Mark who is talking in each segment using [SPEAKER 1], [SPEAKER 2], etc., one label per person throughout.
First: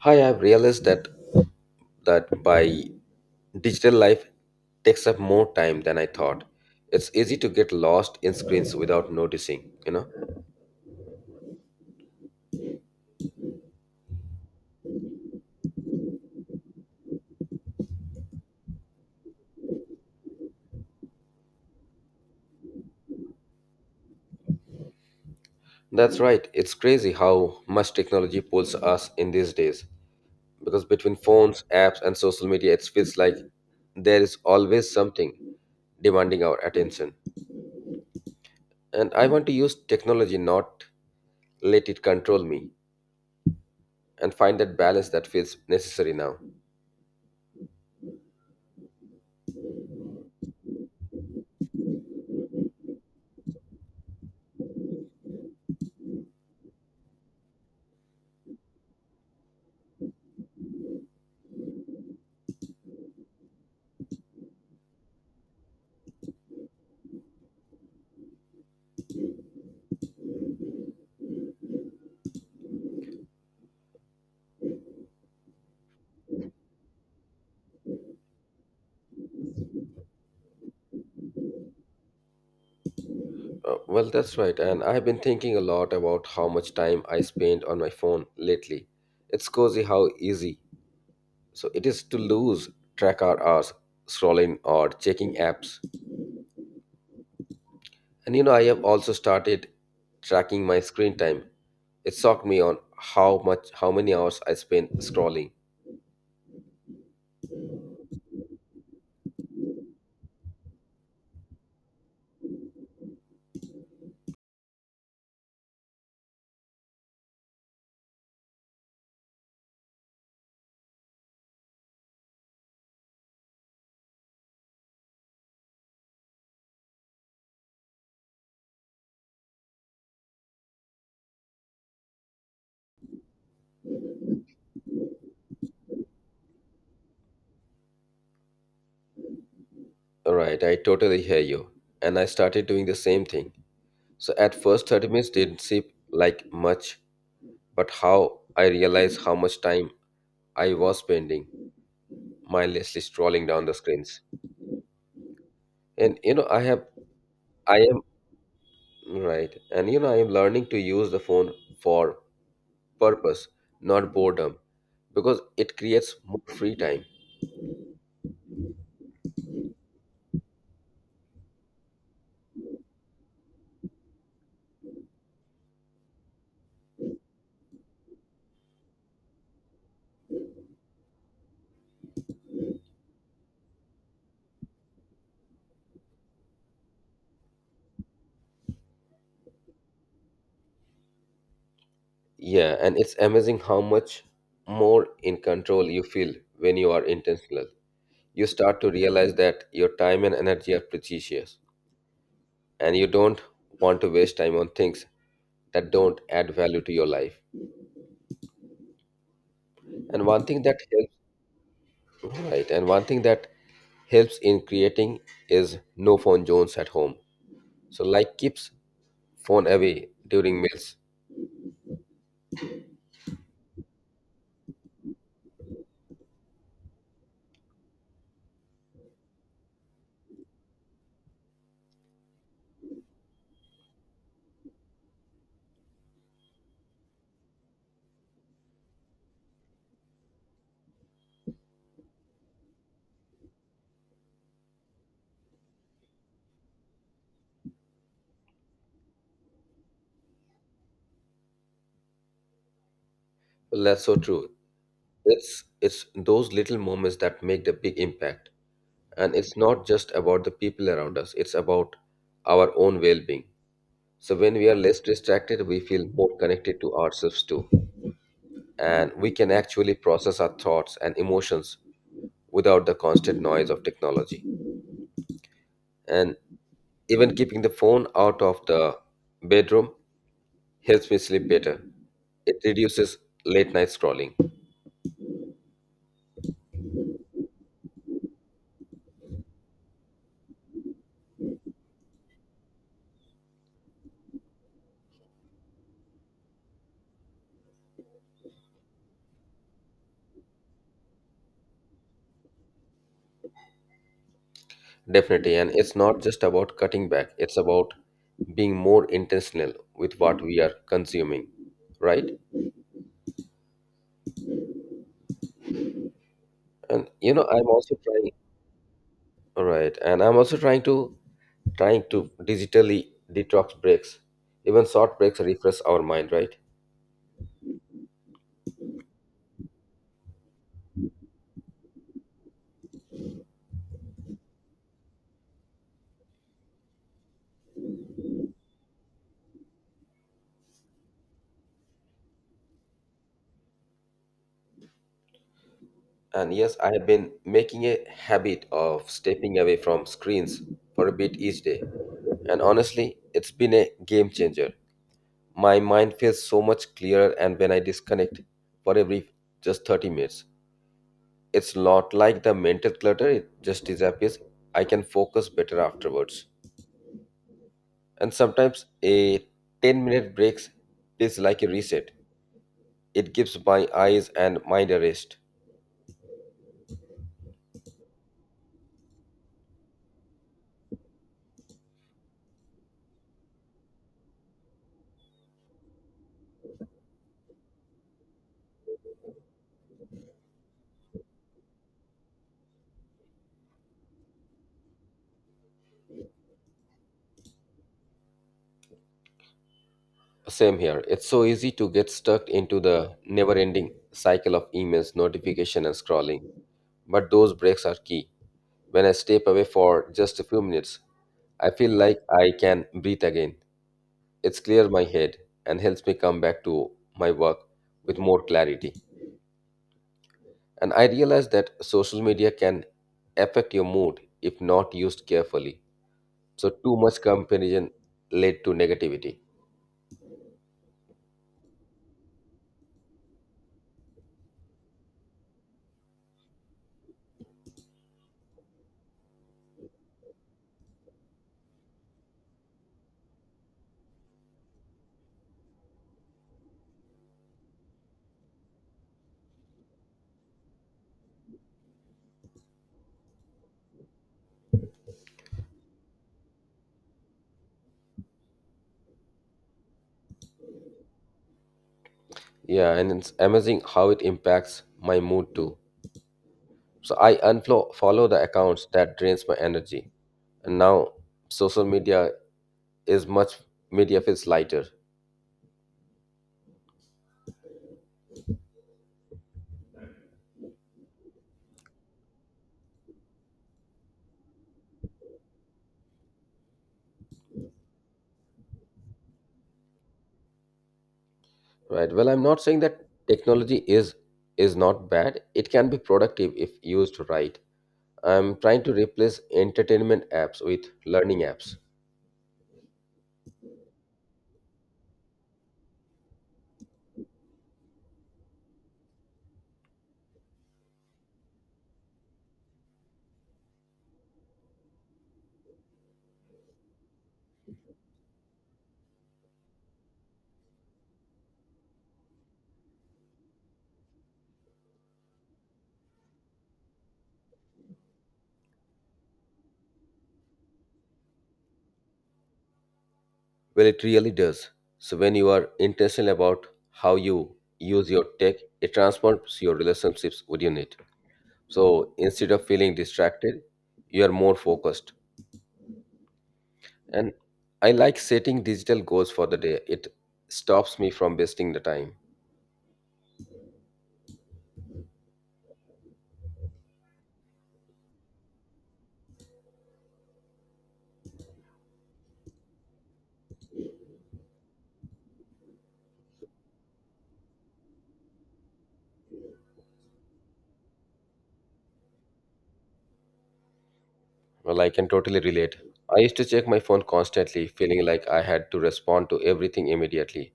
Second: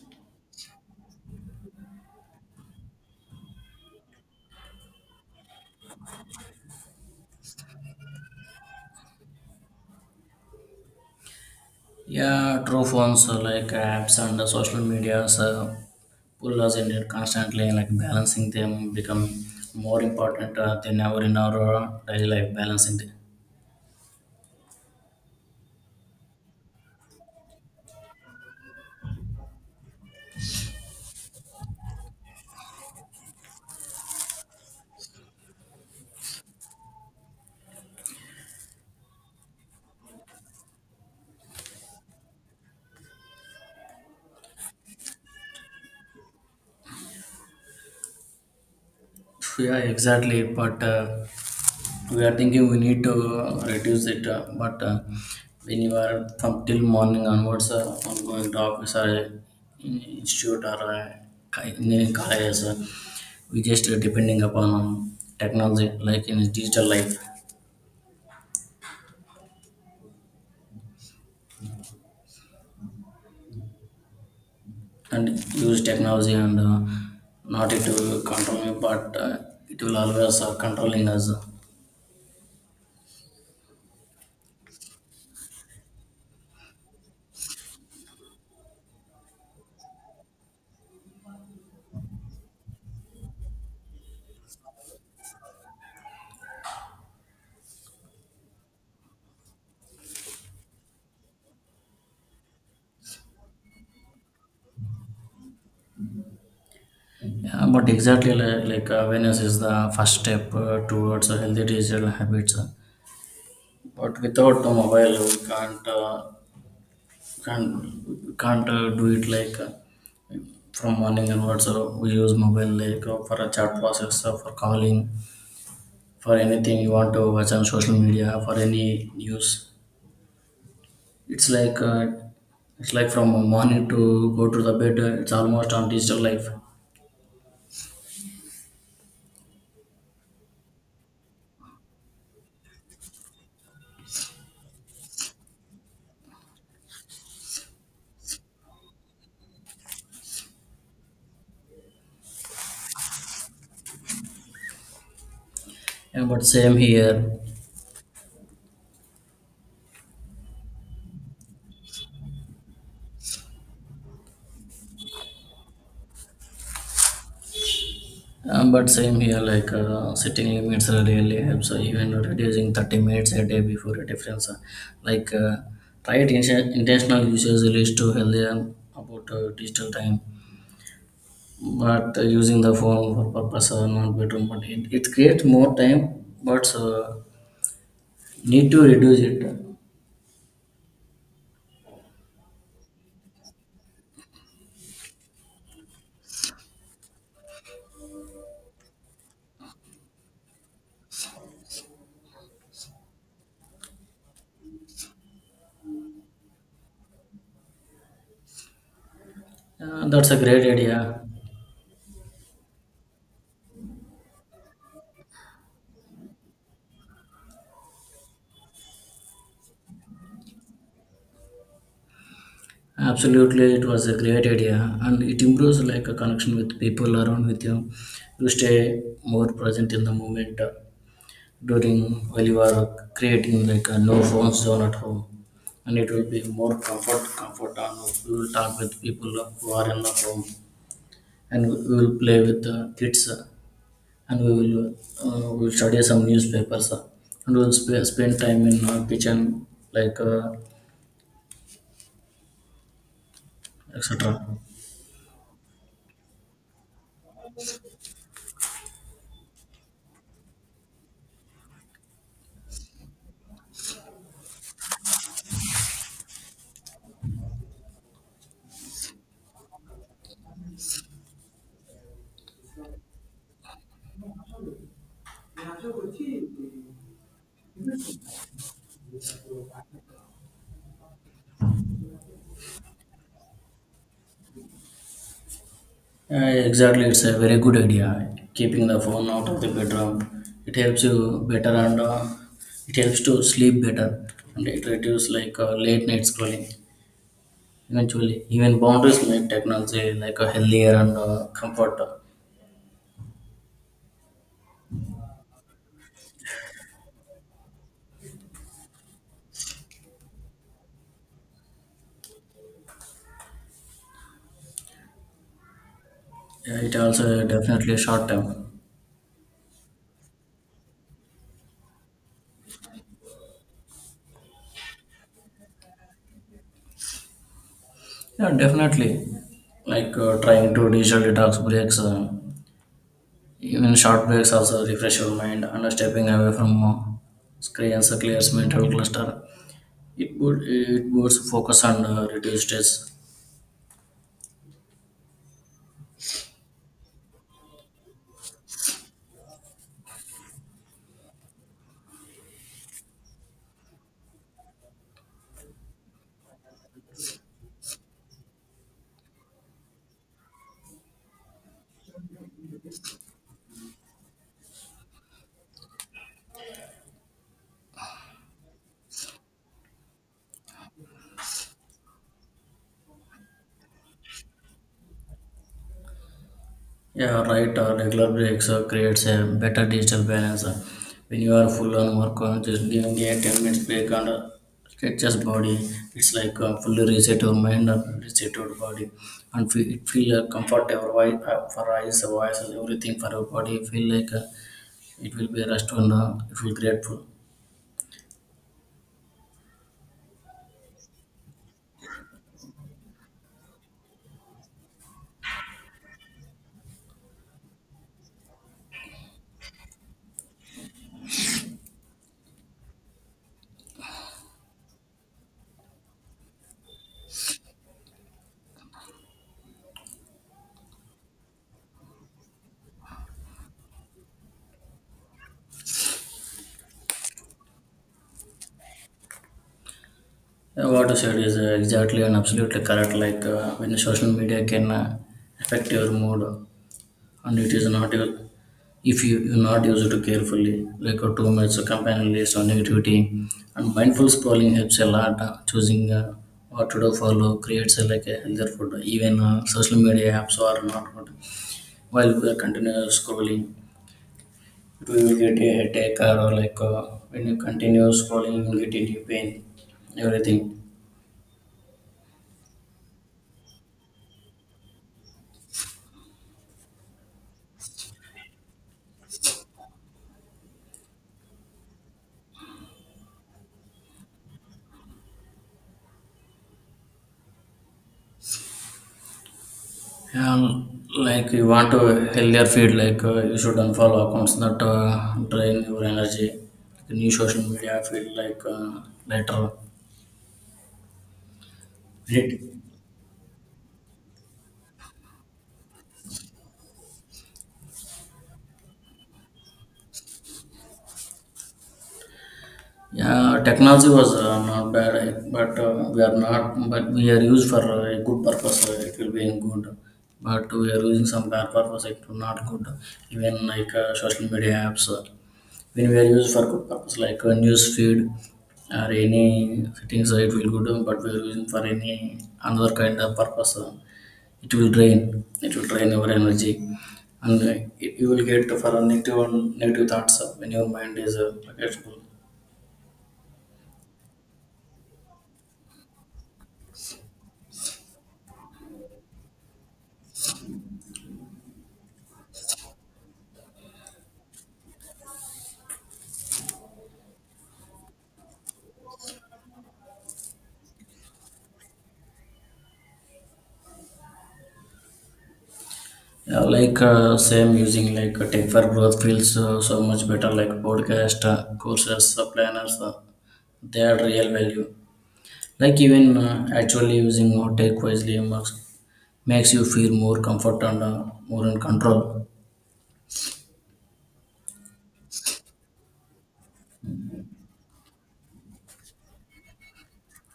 [SPEAKER 1] Hi, I've realized that that by digital life takes up more time than I thought. It's easy to get lost in screens without noticing, you know?
[SPEAKER 2] Yeah, true phones apps and the social medias pull us in it constantly, like balancing them become more important than ever in our daily life. Balancing them.
[SPEAKER 1] That's right. It's crazy how much technology pulls us in these days. Because between phones, apps, and social media, it feels like there is always something demanding our attention. And I want to use technology, not let it control me, and find that balance that feels necessary now.
[SPEAKER 2] Yeah, exactly. But We are thinking we need to reduce it, but when you are from till morning onwards, on going to office or institute or engineering colleges, we just depending upon technology, like in digital life and use technology and not it will control me but it will always controlling us.
[SPEAKER 1] Well, that's right. And I've been thinking a lot about how much time I spend on my phone lately. It's crazy how easy it is to lose track our hours scrolling or checking apps. And you know, I have also started tracking my screen time. It shocked me on how many hours I spend scrolling.
[SPEAKER 2] Yeah, but exactly like awareness is the first step towards a healthy digital habits, but without the mobile can't we can't do it like from morning onwards we use mobile like for a chat process for calling, for anything you want to watch on social media for any news. It's like uh, it's like from morning to go to the bed. It's almost on digital life.
[SPEAKER 1] Right, I totally hear you. And I started doing the same thing. So at first 30 minutes didn't seem like much, but how I realized how much time I was spending mindlessly scrolling down the screens. And
[SPEAKER 2] Yeah,
[SPEAKER 1] you
[SPEAKER 2] but
[SPEAKER 1] know, I
[SPEAKER 2] same
[SPEAKER 1] have,
[SPEAKER 2] here.
[SPEAKER 1] I am Right, and you know, I am learning to use the phone for purpose, not boredom, because it creates more free time.
[SPEAKER 2] Setting limits really helps. Even reducing 30 minutes a day before a difference. Like uh, Intentional usage leads to healthier about digital time. But Using the phone for purpose are not better. But it creates more time. But need to reduce it.
[SPEAKER 1] Yeah, and it's amazing how much more in control you feel when you are intentional. You start to realize that your time and energy are precious and you don't want to waste time on things that don't add value to your life. And
[SPEAKER 2] That's a
[SPEAKER 1] one thing
[SPEAKER 2] great
[SPEAKER 1] that helps
[SPEAKER 2] idea.
[SPEAKER 1] Right, and one thing that helps in creating is no phone zones at home, so like keeps phone away during meals.
[SPEAKER 2] Absolutely, it was a great idea, and it improves like a connection with people around with you. You stay more present in the moment during while you are creating like a no phone zone at home, and it will be more comfort, and we will talk with people who are in the home, and we will play with the kids, and we will study some newspapers, and we will spend time in kitchen like
[SPEAKER 1] Well, that's so
[SPEAKER 2] etc.
[SPEAKER 1] true. It's those little moments that make the big impact, and it's not just about the people around us, it's about our own well-being. So when we are less distracted, we feel more connected to ourselves too, and we can actually process our thoughts and emotions without the constant noise of technology. And even keeping the phone out of the bedroom helps me sleep better. It reduces late night scrolling.
[SPEAKER 2] Uh, exactly, it's a very good idea. Keeping the phone out of the bedroom, it helps you better and it helps to sleep better and it reduces like late night scrolling. Eventually, even boundaries make technology like a healthier and comfort.
[SPEAKER 1] Definitely. And it's not just about cutting back, it's about being more intentional with what we are consuming, right?
[SPEAKER 2] Yeah, it
[SPEAKER 1] And you know,
[SPEAKER 2] also
[SPEAKER 1] I'm also
[SPEAKER 2] definitely short
[SPEAKER 1] trying,
[SPEAKER 2] term.
[SPEAKER 1] Right? And I'm also trying to digitally detox breaks. Even short breaks refresh our mind, right?
[SPEAKER 2] Yeah, definitely. Trying to digital detox breaks, even short breaks also refresh your mind and stepping away from screens clears mental cluster. It would focus on reduce stress.
[SPEAKER 1] And yes, I have been making a habit of stepping away from screens for a bit each day. And honestly, it's been a game changer. My mind feels so much clearer, and when I disconnect for a brief just 30 minutes, it's not like the mental clutter, it just disappears. I can focus better afterwards. And sometimes a 10-minute breaks is like a reset, it gives my eyes and mind a rest.
[SPEAKER 2] Yeah, right. Regular breaks creates a better digital balance. When you are full on work, just giving a 10 minutes break and stretches body. It's like Fully reset your mind and reset your body, and feel, it feel comfort your for eyes, voices, everything for your body. Feel like it will be rest and it will grateful.
[SPEAKER 1] Same here. It's so easy to get stuck into the never ending cycle of emails, notification, and scrolling. But those breaks are key. When I step away for just a few minutes, I feel like I can breathe again. It's clear my head and helps me come back to my work with more clarity. And I realize that social media can affect your mood if not used carefully. So, too much comparison led to negativity.
[SPEAKER 2] What you said is exactly and absolutely correct. When social media can affect your mood, and it is not your. If you do not use it carefully like a too much companion list or negativity, and mindful scrolling helps a lot, choosing what to do follow creates a healthier food. Even social media apps are not good while we are continuous scrolling. It will get a headache or when you continue scrolling you will get into pain, everything.
[SPEAKER 1] Yeah, and it's amazing how it impacts my mood too. So I unfollow follow the accounts that drains my energy. And now social media is much media feels lighter,
[SPEAKER 2] Like you want a healthier feed, like you should unfollow accounts that drain your energy. The new social media feed, like later.
[SPEAKER 1] right? Well, I'm not
[SPEAKER 2] Right.
[SPEAKER 1] saying that technology is not bad. It can be productive if used right. I'm trying to replace entertainment apps with learning apps.
[SPEAKER 2] Yeah, technology was not bad, eh, but we are not. But we are used for a good purpose. It will be in good, but we are using some bad purpose. It will not good. Even like social media apps. When we are used for good purpose like a news feed or any things, it will good, but we are using for any another kind of purpose, it will drain our energy, and you will get for a negative thoughts when your mind is forgetful.
[SPEAKER 1] Well, it really does. So when you are intentional about how you use your tech, it transforms your relationships within it. So instead of feeling distracted, you are more focused. And I like setting digital goals for the day. It stops me from wasting the time.
[SPEAKER 2] Yeah, same using like tech for growth feels so much better, like podcast, courses, planners, they are real value. Like even actually using or take wisely marks makes you feel more comfort and more in control.
[SPEAKER 1] Well, I can totally relate. I used to check my phone constantly, feeling like I had to respond to everything immediately.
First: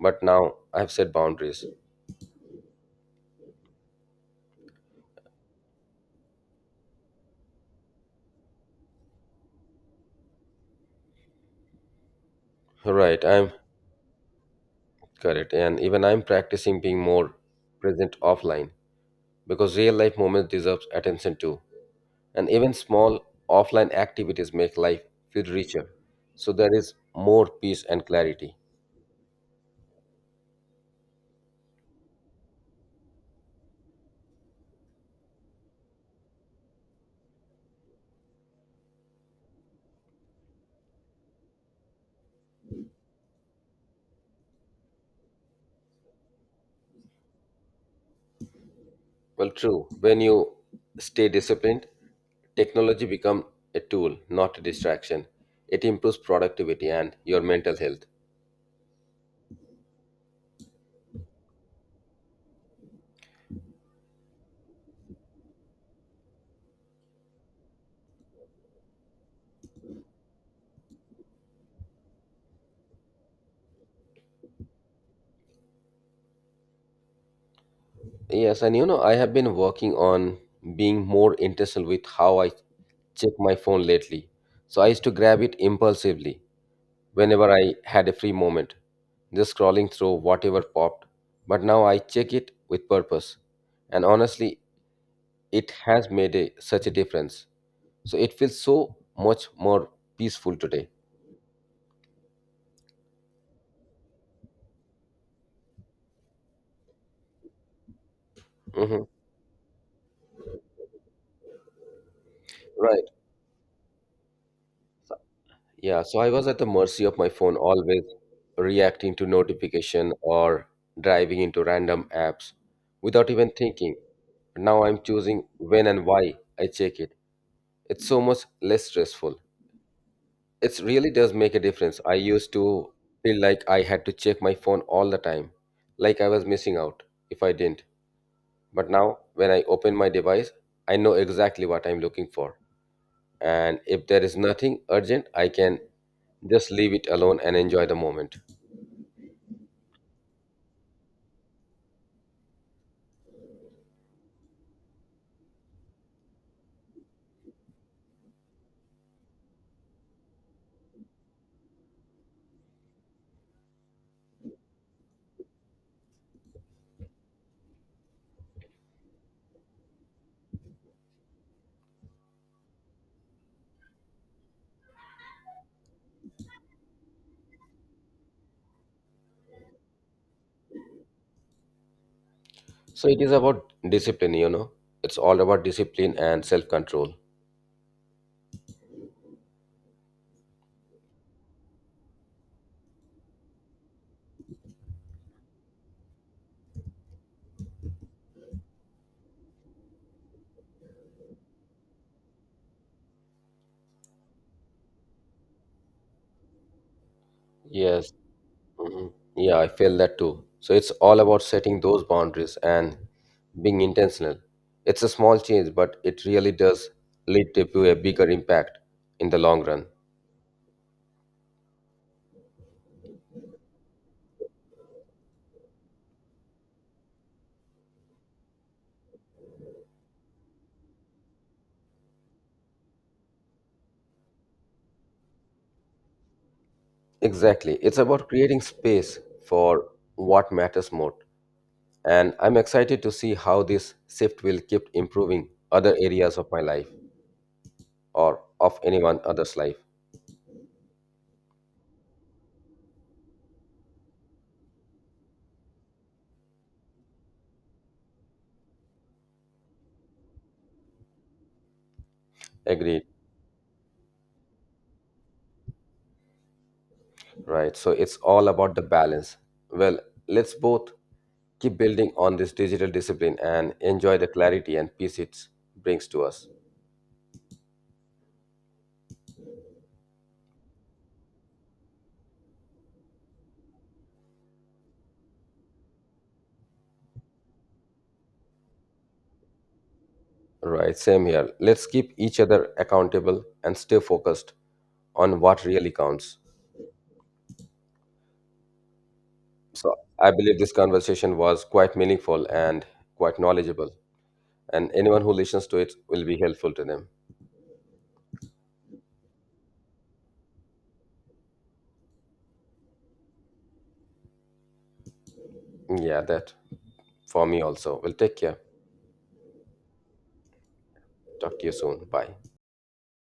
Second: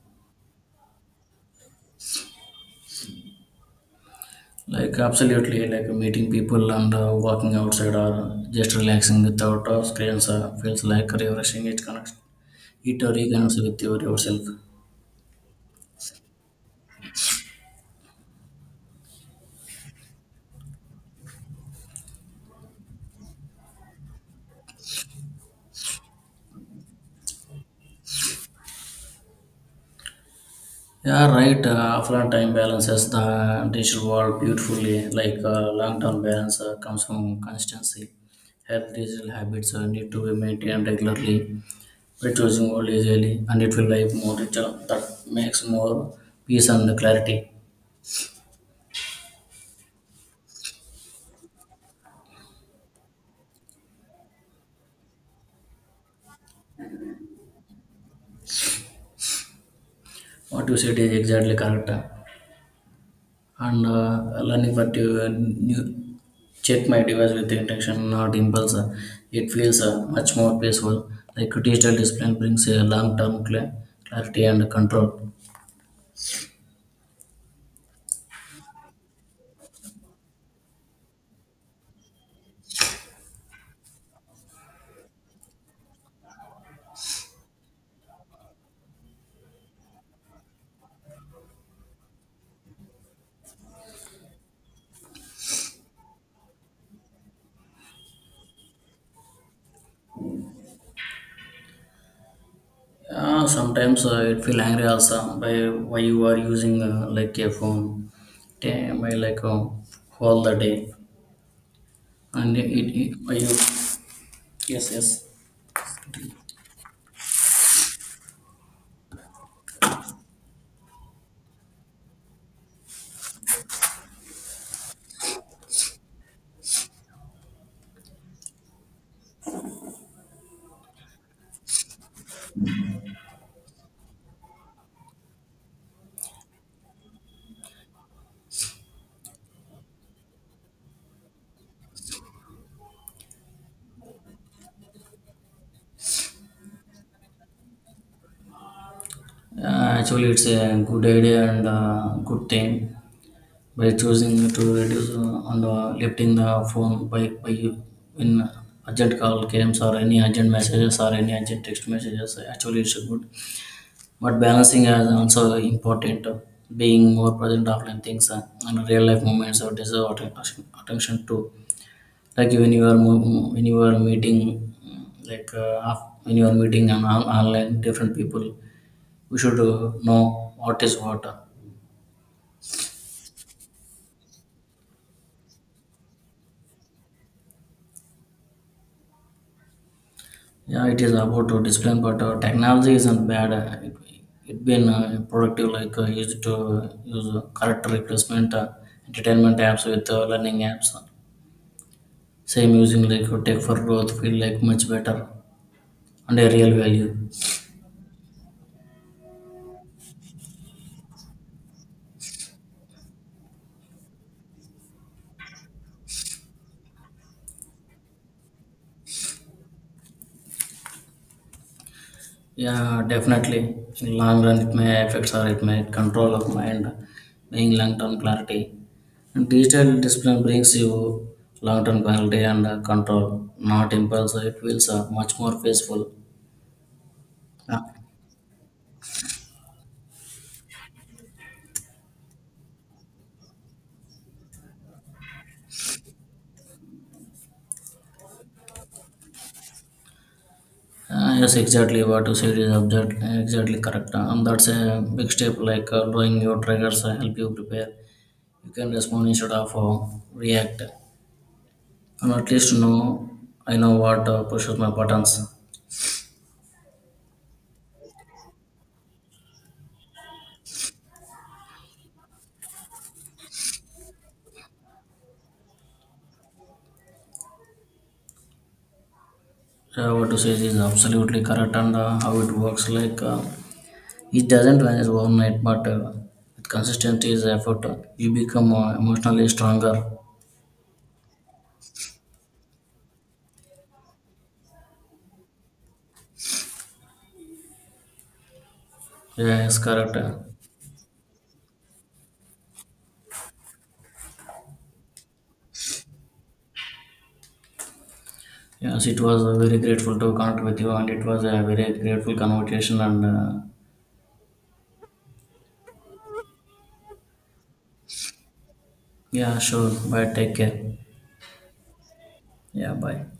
[SPEAKER 1] But now I've set boundaries.
[SPEAKER 2] Like absolutely, like meeting people and walking outside or just relaxing without screens feels like refreshing. It connects, it
[SPEAKER 1] Right, I'm
[SPEAKER 2] reconnects with yourself.
[SPEAKER 1] Correct. And even I'm practicing being more present offline because real life moments deserve attention too. And even small offline activities make life feel richer. So there is more peace and clarity.
[SPEAKER 2] Yeah, right. Offline time balances the digital world beautifully. Long-term balance comes from consistency. Health digital habits need to be maintained regularly, reducing old age early, and it will like more richer that makes more peace and clarity.
[SPEAKER 1] Well, true. When you stay disciplined, technology becomes a tool, not a distraction. It improves productivity and your mental health.
[SPEAKER 2] What you said is exactly correct, and learning that you new check my device with intention, not impulse. It feels much more peaceful. Like digital discipline brings a long term clarity and control.
[SPEAKER 1] Yes, and you know, I have been working on being more intentional with how I check my phone lately. So I used to grab it impulsively whenever I had a free moment, just scrolling through whatever popped. But now I check it with purpose. And honestly, it has made such a difference. So it feels so much more peaceful today.
[SPEAKER 2] Yeah, sometimes it feel angry also, by, why you are using like a phone day
[SPEAKER 1] Hmm.
[SPEAKER 2] by like all the day, and it
[SPEAKER 1] Right.
[SPEAKER 2] you. Yes, yes.
[SPEAKER 1] Yeah, so I was at the mercy of my phone, always reacting to notification or driving into random apps without even thinking. Now I'm choosing when and why I check it. It's so much less stressful. It really does make a difference. I used to feel like I had to check my phone all the time, like I was missing out if I didn't. But now, when I open my device, I know exactly what I'm looking for. And if there is nothing urgent, I can just leave it alone and enjoy the moment.
[SPEAKER 2] Uh, actually it's a good idea and good thing, by choosing to reduce on the lifting the phone by you, in urgent call games or any urgent messages or any urgent text messages. Actually it's good, but balancing is also important, being more present offline things, and real life moments or deserve attention too. Like when you are when you are meeting, when you are meeting online different people, we should know what is what.
[SPEAKER 1] So it is about discipline, you know. It's all about discipline and self control.
[SPEAKER 2] Yeah, it is about to discipline, but technology isn't bad. It, it been productive, like used to use correct replacement entertainment apps with learning apps. Same using like tech for growth feel like much better and a real value.
[SPEAKER 1] Yes. Mhm. Yeah, I feel that too. So it's all about setting those boundaries and being intentional. It's a small change, but it really does lead to a bigger impact in the long run.
[SPEAKER 2] Yeah, definitely. In long run, it may affect or it may control of mind, being long term clarity. And digital discipline brings you long term clarity and control, not impulse. It feels much more peaceful.
[SPEAKER 1] Exactly.
[SPEAKER 2] Yeah.
[SPEAKER 1] It's about creating space for what matters more. And I'm excited to see how this shift will keep improving other areas of my life or of anyone other's life.
[SPEAKER 2] Yes, exactly what you said is object, exactly correct. And that's a big step, like knowing your triggers help you prepare. You can respond instead of react. And at least
[SPEAKER 1] Agreed.
[SPEAKER 2] know, I know what pushes my buttons.
[SPEAKER 1] Right. So it's all about the balance. Well, let's both keep building on this digital discipline and enjoy the clarity and peace it brings to us.
[SPEAKER 2] What to say is absolutely correct, and how it works, like it doesn't vanish overnight, but with consistency is effort, you become emotionally stronger.
[SPEAKER 1] Right. Same here. Let's keep each other accountable and stay focused on what really counts.
[SPEAKER 2] Yeah, yes,
[SPEAKER 1] So
[SPEAKER 2] correct.
[SPEAKER 1] I believe this conversation was quite meaningful and quite knowledgeable. And anyone who listens to it will be helpful to them.
[SPEAKER 2] Yes, it was very grateful to connect with you, and it was a very grateful conversation and
[SPEAKER 1] Yeah, that for me also. Well, take care.
[SPEAKER 2] Yeah, sure, bye, take care.
[SPEAKER 1] Talk to you soon. Bye.
[SPEAKER 2] Yeah, bye.